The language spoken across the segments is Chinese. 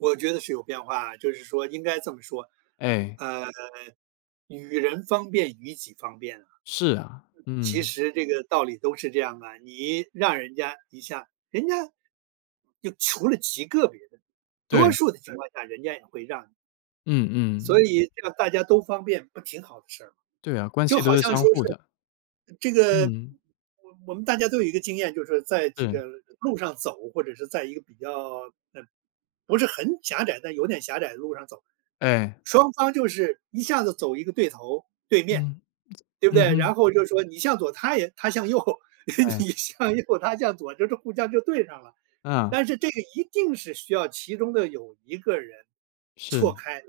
我觉得是有变化，就是说应该这么说。哎。呃，与人方便与己方便啊。是啊，其嗯。实，这个道理都是这样啊，你，让人家一下，人家就除了极个别的，多对。数的情况下，人家也会让你。嗯所嗯。以，这个大家都方便不挺好的事儿吗。对啊，关就系都好是像相说互是，的。呃，这个，嗯。我我们大家都有一个经验。就是在这是。个，路上走，或者是在一个比较，呃，不是很狭窄，但有点狭窄的路上走。哎。双方就是，一下子走一个对头，对面，嗯，对不嗯对？然哼。后就说你向左，他也他向右，你哎。向右他向左，就是互相就对上了。嗯。但是这个一定是需要其中的有一个人，错是。开，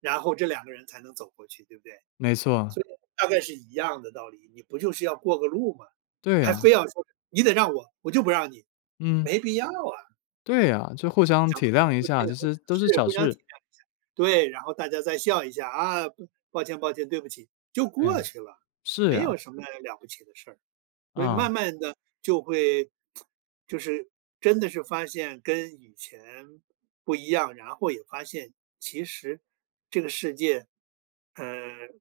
然后这2个人才能走过去，对不对？没错。所以大概是一样的道理。你不就是要过个路吗？对还啊。非要说，你得让我，我就不让你！嗯。没必要啊。对啊，就互相想通体谅了一下，其实 [unintelligible] 都是是，小互相体事。谅一下。对，然后大家再笑一下，啊，抱歉抱歉，对不起。就哎。过去了。是没啊。有什么了不起的事儿。所以啊。慢慢的，就会 就是真的是发现，跟以前，不一样。然后也发现，其实，这个世界，呃，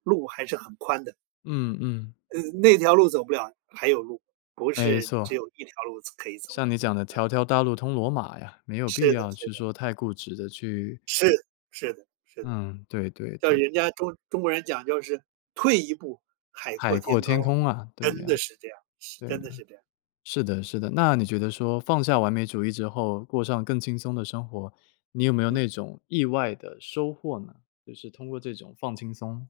路还是很宽的。嗯嗯。呃，那条路走不了，还有路。不没是只错。有一条路走可以走像你的。讲的条条大路通罗马呀，没有必是的要是去的。说太固执的去是，是的是的。嗯，对对叫对。人家中中国人讲究是，退一步，海阔海阔天高。天空啊！对真的啊。是这样，是对真的啊，是这样。是的是的。那你觉得说，放下完美主义之后，过上更轻松的生活，你有没有嗯。那种，意外的，收获呢？就是通过这种放轻松。